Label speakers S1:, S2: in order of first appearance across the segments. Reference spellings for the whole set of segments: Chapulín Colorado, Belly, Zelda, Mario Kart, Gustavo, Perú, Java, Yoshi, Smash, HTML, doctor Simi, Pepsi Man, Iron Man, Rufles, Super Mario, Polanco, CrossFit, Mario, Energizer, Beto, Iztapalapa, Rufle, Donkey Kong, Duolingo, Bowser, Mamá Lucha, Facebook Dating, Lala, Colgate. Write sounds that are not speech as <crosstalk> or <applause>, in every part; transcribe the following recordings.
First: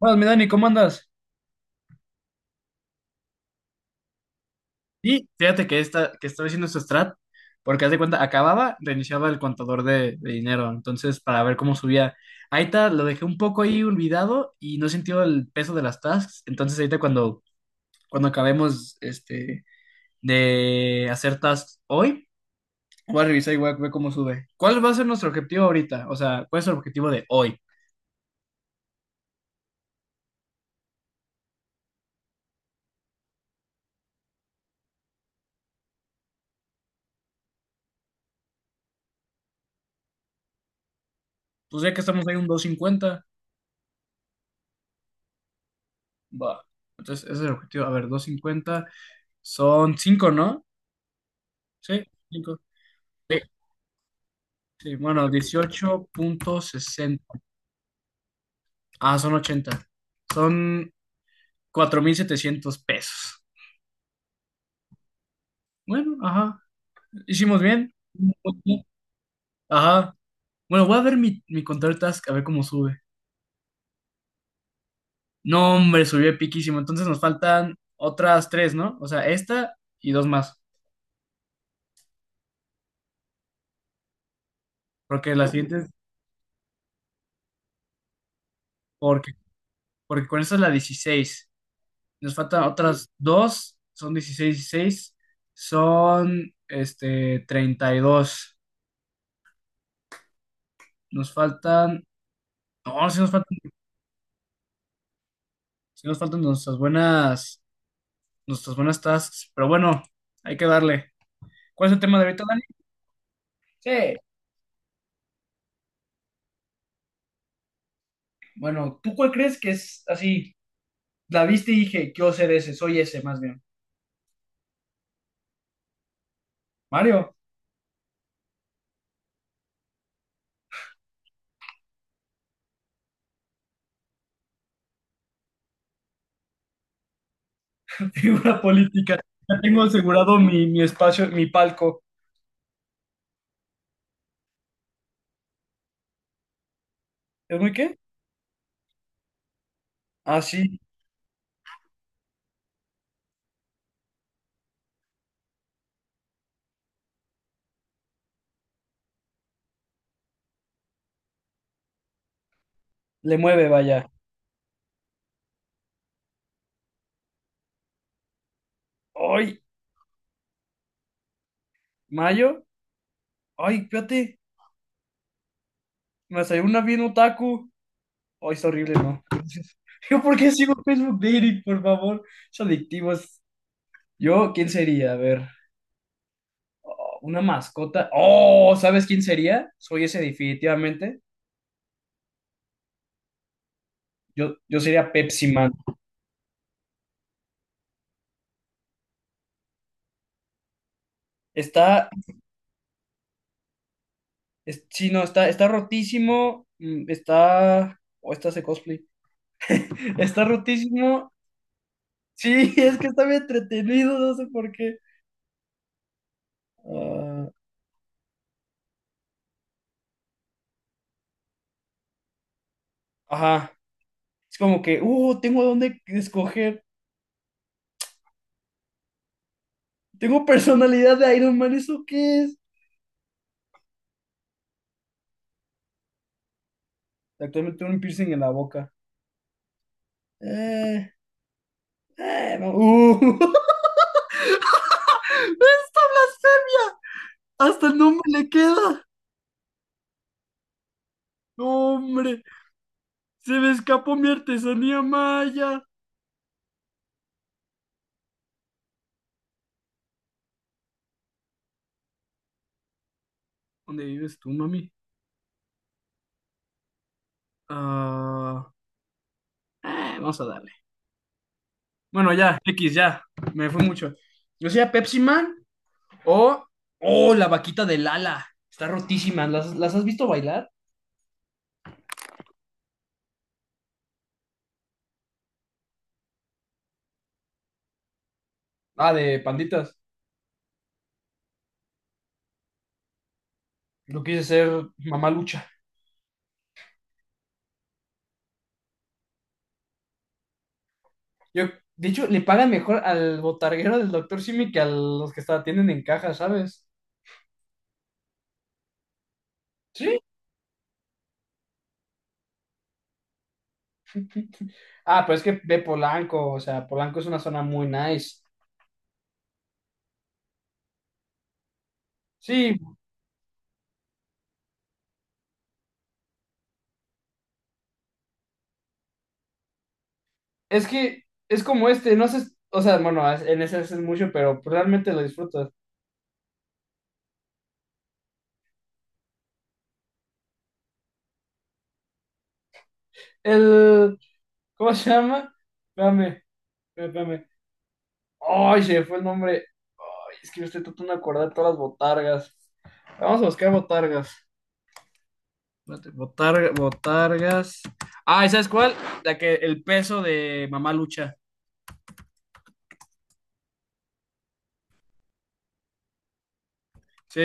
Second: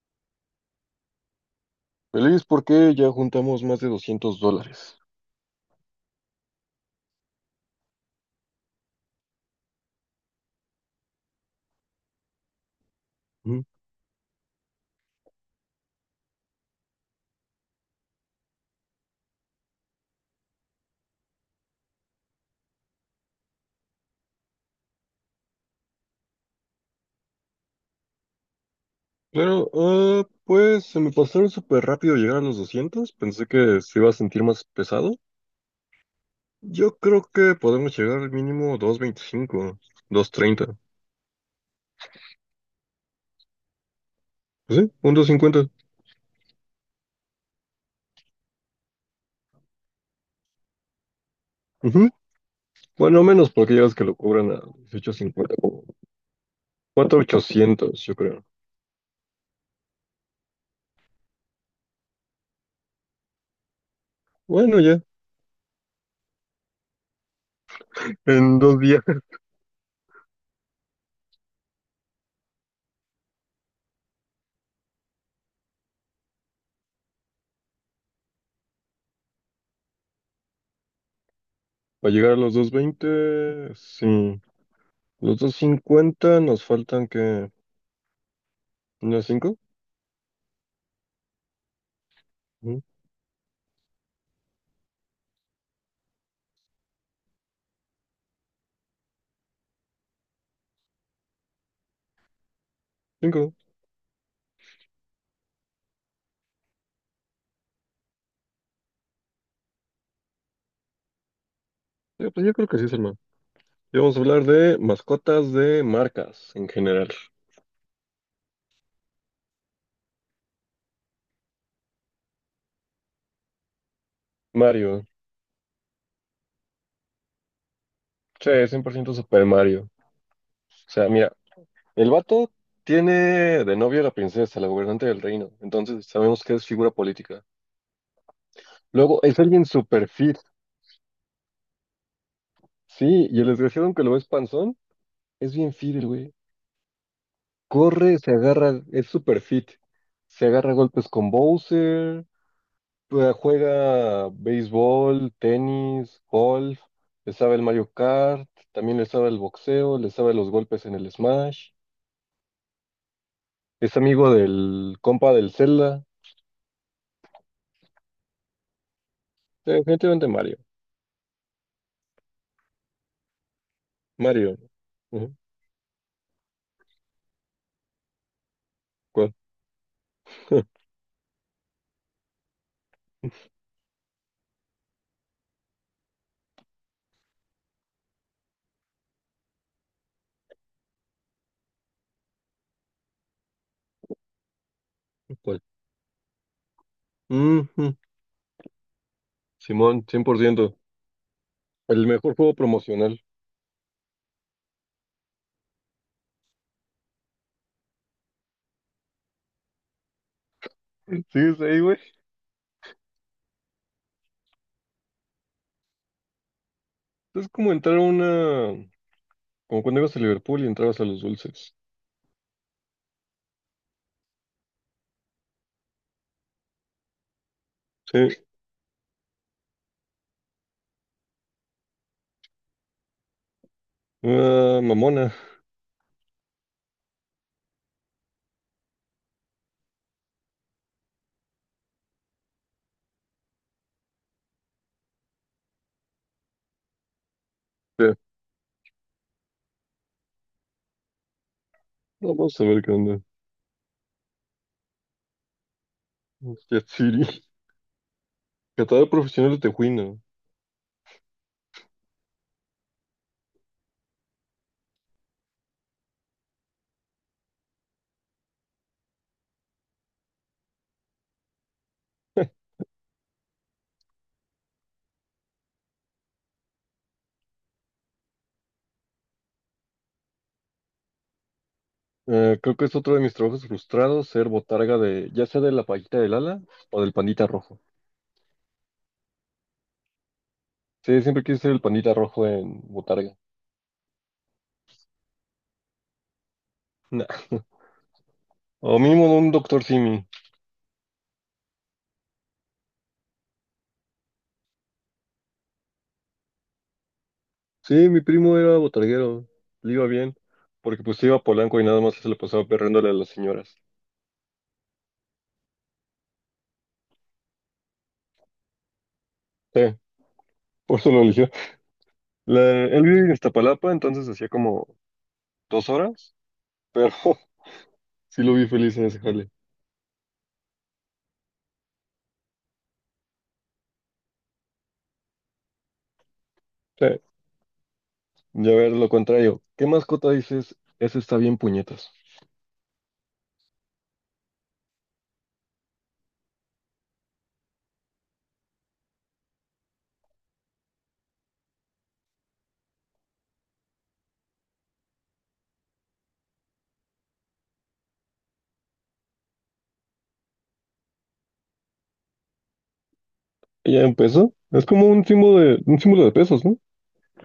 S1: Buenas, mi Dani, ¿cómo andas?
S2: Feliz porque ya juntamos más de 200 dólares.
S1: Y fíjate que, que estaba haciendo este strat, porque haz de cuenta, acababa, reiniciaba el contador de dinero, entonces para ver cómo subía. Ahorita lo dejé un poco
S2: Ujú.
S1: ahí olvidado y no he sentido el peso de las tasks, entonces ahorita cuando acabemos de hacer tasks hoy, voy a revisar y voy a ver cómo sube. ¿Cuál va a ser nuestro objetivo ahorita? O sea, ¿cuál es el objetivo de hoy?
S2: Pero, pues se me pasaron súper rápido llegar a los 200. Pensé que se iba a sentir más pesado. Yo creo que podemos llegar al mínimo 225, 230.
S1: Pues ya que estamos ahí un 250,
S2: Pues sí, un 250.
S1: va. Entonces ese es el objetivo. A ver, 250 son 5, ¿no? Sí.
S2: Ujú.
S1: Sí,
S2: Bueno, menos porque ya ves que lo cobran a
S1: sí, bueno,
S2: 18.50.
S1: 18.60.
S2: 800 yo creo.
S1: Ah, son 80. Son 4,700 pesos.
S2: Bueno, ya,
S1: Bueno, ajá. Hicimos bien.
S2: en 2 días. <laughs>
S1: Ajá. Bueno, voy a ver mi control task, a ver cómo sube. No, hombre, subió piquísimo. Entonces nos faltan otras tres, ¿no? O sea, esta y dos más.
S2: Para llegar a los 220. Sí.
S1: Porque
S2: Los
S1: las
S2: doscientos
S1: siguientes,
S2: cincuenta nos faltan que... ¿Unas
S1: porque,
S2: cinco?
S1: porque con esta es la 16. Nos faltan otras dos, son 16 16. Son, 32. Nos faltan No, sí nos
S2: 5.
S1: faltan, sí nos faltan nuestras buenas tasks, pero bueno, hay que darle. ¿Cuál es el tema de ahorita,
S2: Pues yo
S1: Dani?
S2: creo que sí, Salma.
S1: Sí.
S2: Y vamos a hablar de mascotas de marcas en general.
S1: Bueno, ¿tú cuál crees que es así? La viste y dije, quiero ser ese, soy ese más bien.
S2: Mario.
S1: Mario,
S2: Sí, 100% Super Mario. O sea, mira, el vato tiene de novio a la princesa, la gobernante del reino. Entonces sabemos que es figura política.
S1: <laughs> figura política.
S2: Luego, es
S1: Ya
S2: alguien
S1: tengo
S2: super fit.
S1: asegurado mi espacio, mi palco.
S2: Sí, y el desgraciado, aunque lo ves panzón, es bien fit el güey.
S1: ¿Es muy qué?
S2: Corre, se agarra, es super fit.
S1: Ah,
S2: Se agarra a
S1: sí,
S2: golpes con Bowser. Juega béisbol, tenis, golf, le sabe el Mario Kart, también le sabe el boxeo, le sabe los golpes en el Smash,
S1: le mueve,
S2: es
S1: vaya.
S2: amigo del compa del Zelda.
S1: Ay,
S2: Sí, definitivamente Mario,
S1: Mayo, ay, fíjate,
S2: Mario. Ujú.
S1: me salió una bien otaku. Ay, está horrible, ¿no?
S2: ¿Cuál?
S1: <laughs> Yo, ¿por qué sigo
S2: <laughs>
S1: Facebook Dating, por favor? Es adictivo, es. Yo, ¿quién sería? A ver, una mascota. Oh, ¿sabes quién sería? Soy ese definitivamente. Yo sería Pepsi
S2: ¿Cuál?
S1: Man.
S2: Ujú. Simón, 100%. El
S1: Está,
S2: mejor juego promocional.
S1: sí, no, está rotísimo. Está, o está ese cosplay. <laughs> Está
S2: <laughs>
S1: rotísimo.
S2: Sí, es ahí, güey.
S1: Sí, <laughs> es que está bien entretenido, no sé por qué.
S2: Es
S1: Ah,
S2: como entrar a una, como cuando ibas a Liverpool y entrabas a los dulces.
S1: ajá. Es como que, tengo dónde escoger.
S2: Sí,
S1: Tengo personalidad de Iron Man, ¿eso qué es?
S2: una mamona.
S1: Actualmente tengo un piercing en la boca. Eh, no. <laughs> ¡Esta blasfemia! Hasta el
S2: Sí.
S1: nombre le queda. ¡No, hombre,
S2: Vamos a ver qué onda.
S1: se me escapó mi artesanía maya!
S2: Jet City. Catador profesional de tejuino.
S1: ¿Dónde vives tú, mami? Ah, vamos a darle. Bueno, ya, X, ya. Me fue mucho. Yo sea Pepsi Man o. ¡Oh, la vaquita de Lala! Está rotísima. ¿Las has visto bailar?
S2: Creo que es otro de mis trabajos frustrados, ser botarga de, ya sea de la pajita del ala o del pandita rojo.
S1: Ah, de panditas.
S2: Sí, siempre quise ser el pandita rojo en botarga.
S1: Lo quise ser mamá lucha.
S2: Nah. O mínimo de un doctor Simi.
S1: Yo, de hecho, le pagan mejor al botarguero del doctor Simi que a los que atienden en caja, ¿sabes?
S2: Sí, mi primo era botarguero, le iba
S1: Sí.
S2: bien, porque pues iba a Polanco y nada más se le pasaba perréndole a las señoras.
S1: Ah, pero es que ve Polanco, o sea, Polanco es una zona muy nice.
S2: Sí, por eso lo eligió.
S1: Sí,
S2: Él vive en Iztapalapa, entonces hacía como 2 horas, pero <laughs> sí lo vi feliz en ese jale.
S1: es que es como este, no sé, o sea, bueno, en ese es mucho, pero realmente lo disfrutas.
S2: Sí. Y a ver, lo contrario, ¿qué mascota dices? Ese está bien puñetas.
S1: El, ¿cómo se llama? Espérame, espérame. Ay, se me fue el nombre. Ay, es que yo estoy tratando de acordar de todas las botargas. Vamos a buscar botargas. Espérate, botargas. Ah, ¿y sabes cuál? La que, el peso de Mamá Lucha.
S2: Ya empezó. Es como un símbolo de pesos, ¿no?
S1: Sí,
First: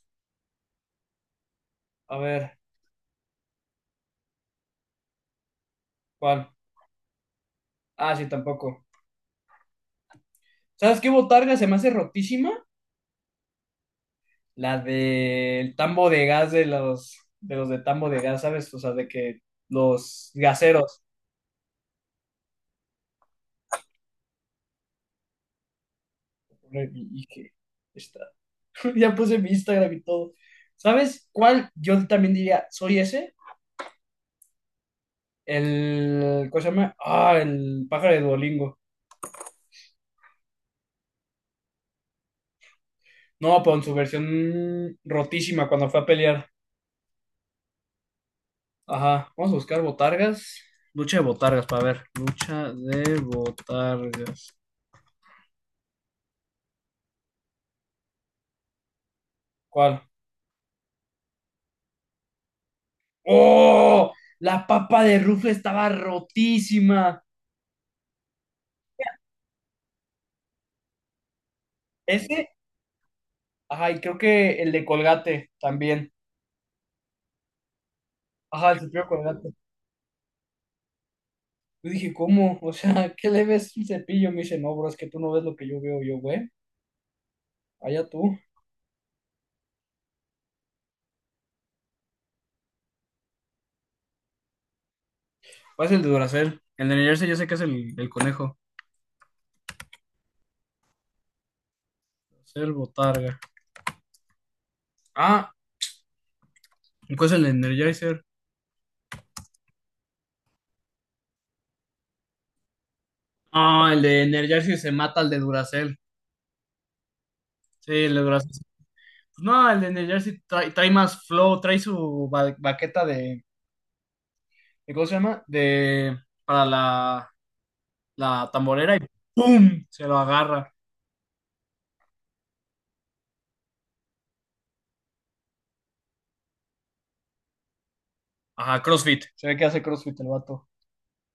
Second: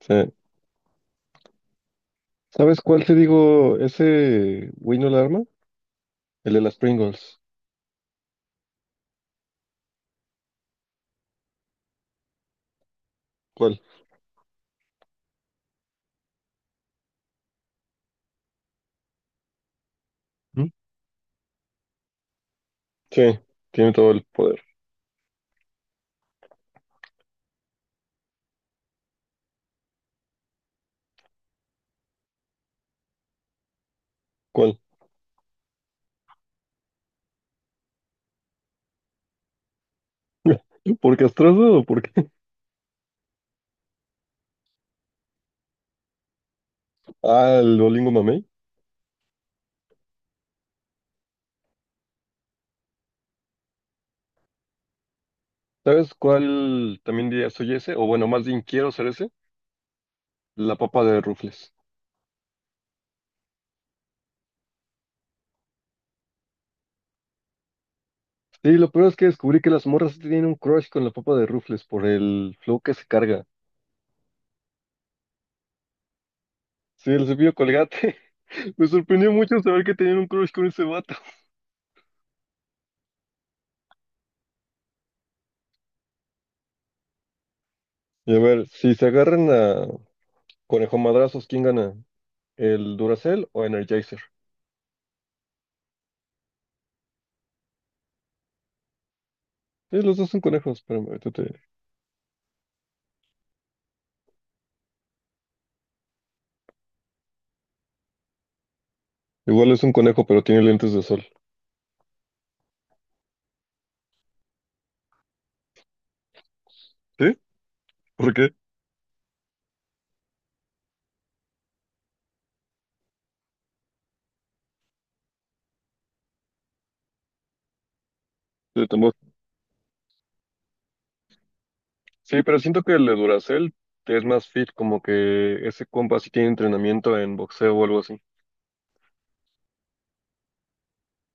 S2: Sí.
S1: a ver,
S2: ¿Sabes cuál te digo? Ese güey no la arma.
S1: ¿cuál?
S2: El de las Pringles.
S1: Ah, sí, tampoco. ¿Sabes qué botarga se me hace rotísima?
S2: ¿Cuál?
S1: La del tambo de gas de los de tambo de gas, ¿sabes? O sea, de que los
S2: ¿Mm?
S1: gaseros.
S2: Sí, tiene todo el poder.
S1: Y que está. <laughs> Ya puse mi Instagram y todo. ¿Sabes cuál? Yo también diría, soy ese.
S2: ¿Cuál?
S1: El, ¿cómo se llama? Ah, el pájaro de Duolingo.
S2: ¿Por castrado o por qué? <laughs>
S1: No, pero en su versión rotísima cuando fue a pelear.
S2: Ah, el Duolingo Mamey.
S1: Ajá. Vamos a buscar botargas. Lucha de botargas, para ver. Lucha de botargas.
S2: ¿Sabes cuál también diría soy ese? O bueno, más bien quiero ser ese.
S1: ¿Cuál?
S2: La papa de Rufles.
S1: ¡Oh! La papa de Rufle estaba rotísima.
S2: Sí, lo peor es que descubrí que las morras sí tienen un crush con la papa de Rufles por
S1: Ese,
S2: el flow que se carga.
S1: ajá, y creo que el de Colgate también.
S2: Sí, el cepillo Colgate.
S1: Ajá,
S2: <laughs>
S1: el
S2: Me
S1: cepillo de
S2: sorprendió
S1: Colgate.
S2: mucho saber que tenían un crush con ese vato.
S1: Yo dije, ¿cómo? O sea, <laughs> ¿qué le ves un cepillo? Me dice, no, bro, es que tú no ves lo que yo veo. Yo, güey, allá
S2: Y
S1: tú.
S2: a ver, si se agarran a conejo madrazos, ¿quién gana? ¿El Duracell o Energizer?
S1: ¿Cuál es el de Duracell? El de Energizer yo sé que es el conejo.
S2: Sí, los dos son conejos, pero ahorita te-
S1: Duracell, botarga. Ah, ¿cuál es el de Energizer?
S2: Igual es un conejo, pero tiene lentes de sol.
S1: Ah, el de Energizer se mata al de Duracell.
S2: ¿Sí?
S1: Sí, el de
S2: ¿Por
S1: Duracell.
S2: qué?
S1: No, el de Energizer trae más flow, trae su baqueta de. ¿Y cómo se llama? De, para la
S2: De
S1: tamborera y
S2: tambor.
S1: ¡pum! Se lo agarra.
S2: Sí, pero siento que el de Duracell es más fit, como que ese compa sí tiene entrenamiento en boxeo o algo así.
S1: Ajá, CrossFit. Se ve que hace CrossFit el vato.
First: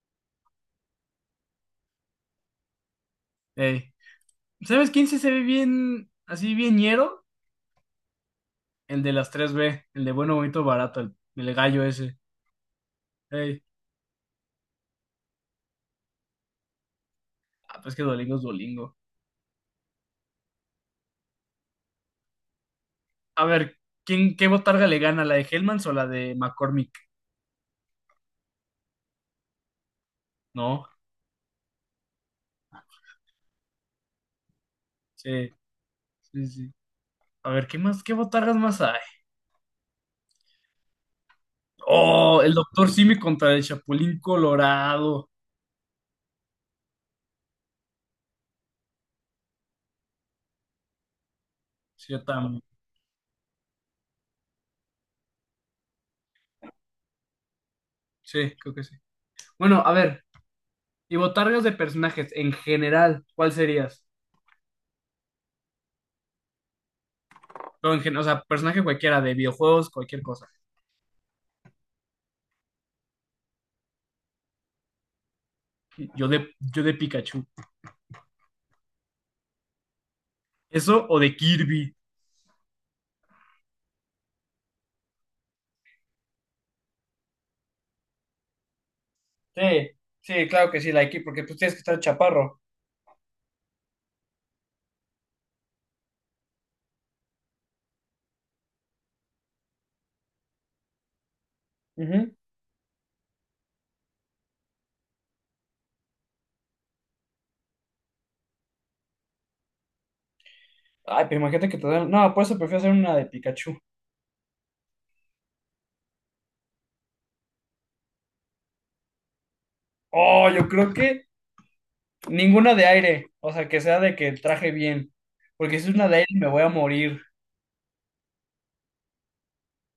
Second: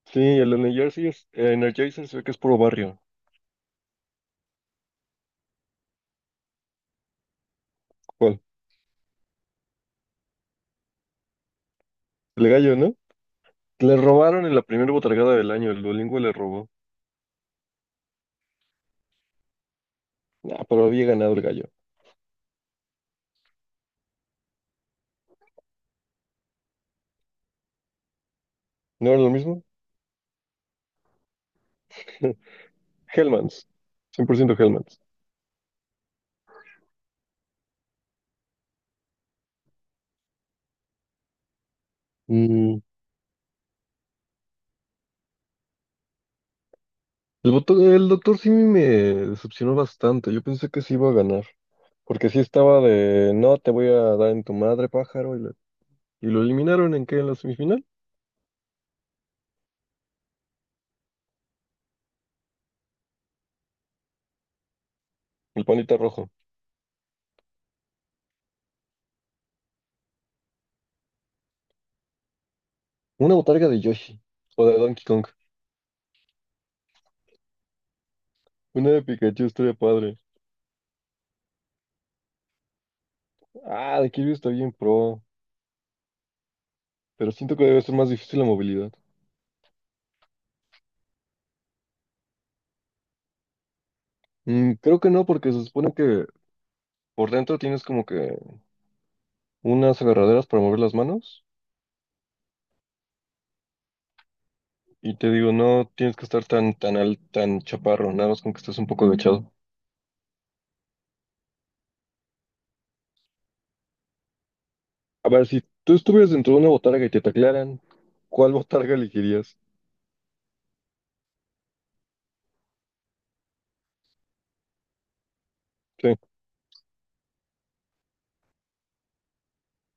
S2: Sí, el Energizer, Energizer se ve que es puro barrio.
S1: Ey. ¿Sabes quién sí se ve bien, así bien ñero?
S2: ¿Cuál?
S1: El de las tres b, el de bueno, bonito, barato, el gallo ese.
S2: El gallo, ¿no?
S1: Ey.
S2: Le robaron en la primera botargada del año, el Duolingo le robó.
S1: Ah, pues que Dolingo es Dolingo.
S2: Ah, pero había ganado el gallo.
S1: A ver, ¿qué botarga le gana? ¿La de Hellmans o la de McCormick?
S2: ¿No era lo mismo?
S1: No,
S2: Hellmans, 100% Hellmans.
S1: sí, sí, sí. A ver, ¿qué más, qué botargas más hay? Oh, el
S2: Mm,
S1: Doctor Simi contra el Chapulín Colorado.
S2: el doctor Simi me decepcionó bastante. Yo pensé que sí iba a ganar.
S1: Sí, yo
S2: Porque sí
S1: también.
S2: estaba de, no, te voy a dar en tu madre, pájaro. Y lo eliminaron en qué, en la semifinal.
S1: Sí, creo que sí. Bueno, a ver, y botargas de personajes en general, ¿cuál serías?
S2: El panita rojo.
S1: O, o sea, personaje cualquiera, de videojuegos, cualquier cosa.
S2: Una botarga de Yoshi. O de Donkey Kong.
S1: Yo de Pikachu.
S2: Una de Pikachu estaría padre.
S1: ¿Eso o de Kirby?
S2: Ah, de Kirby está bien pro. Pero siento que debe ser más difícil la movilidad.
S1: Sí, sí, claro que sí, la de Kirby, porque pues tienes que estar chaparro.
S2: Creo que no, porque se supone que por dentro tienes como que unas agarraderas para mover las manos.
S1: Ujú.
S2: Y te digo, no tienes que estar tan chaparro, nada más con que estés un poco agachado.
S1: Ay, pero imagínate que te dan. No, por eso prefiero hacer una de Pikachu.
S2: A ver, si tú estuvieras dentro de una botarga y te taclearan, ¿cuál botarga elegirías?
S1: Oh, yo creo que ninguna de aire. O sea, que sea de que traje bien. Porque si es una
S2: Sí.
S1: de aire me voy a morir.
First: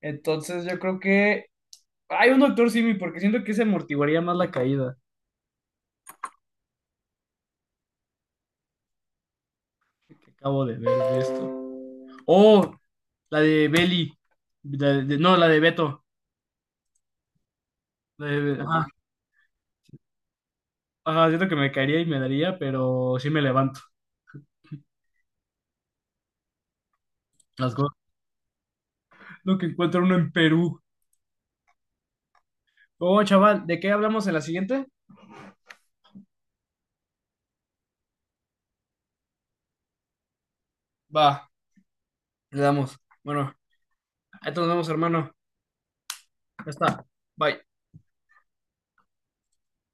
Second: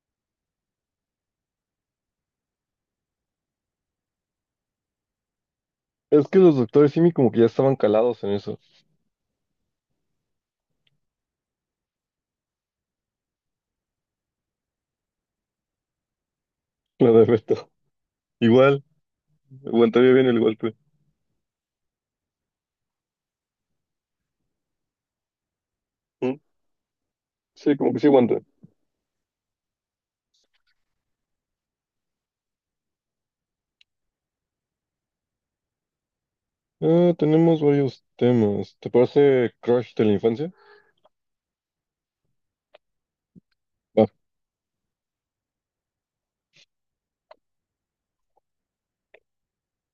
S1: Entonces yo creo que. Hay un Doctor Simi, porque siento que se amortiguaría más la caída.
S2: Es que los doctores Simi como que ya estaban calados en eso.
S1: Que acabo de ver de esto. Oh, la de Belly. No, la de Beto.
S2: <laughs> La de Beto.
S1: La de-
S2: Igual,
S1: ajá.
S2: aguantaría bien el golpe.
S1: Ajá, siento que me caería y me daría, pero sí me levanto.
S2: ¿Mm?
S1: Las
S2: Sí, como
S1: cosas.
S2: que sí aguanta.
S1: Lo que encuentra uno en Perú. Oh, chaval, ¿de qué hablamos en la siguiente?
S2: Ah, tenemos varios temas. ¿Te parece Crush de la infancia?
S1: Va, le damos. Bueno, ahí nos vemos, hermano. Ya está. Bye.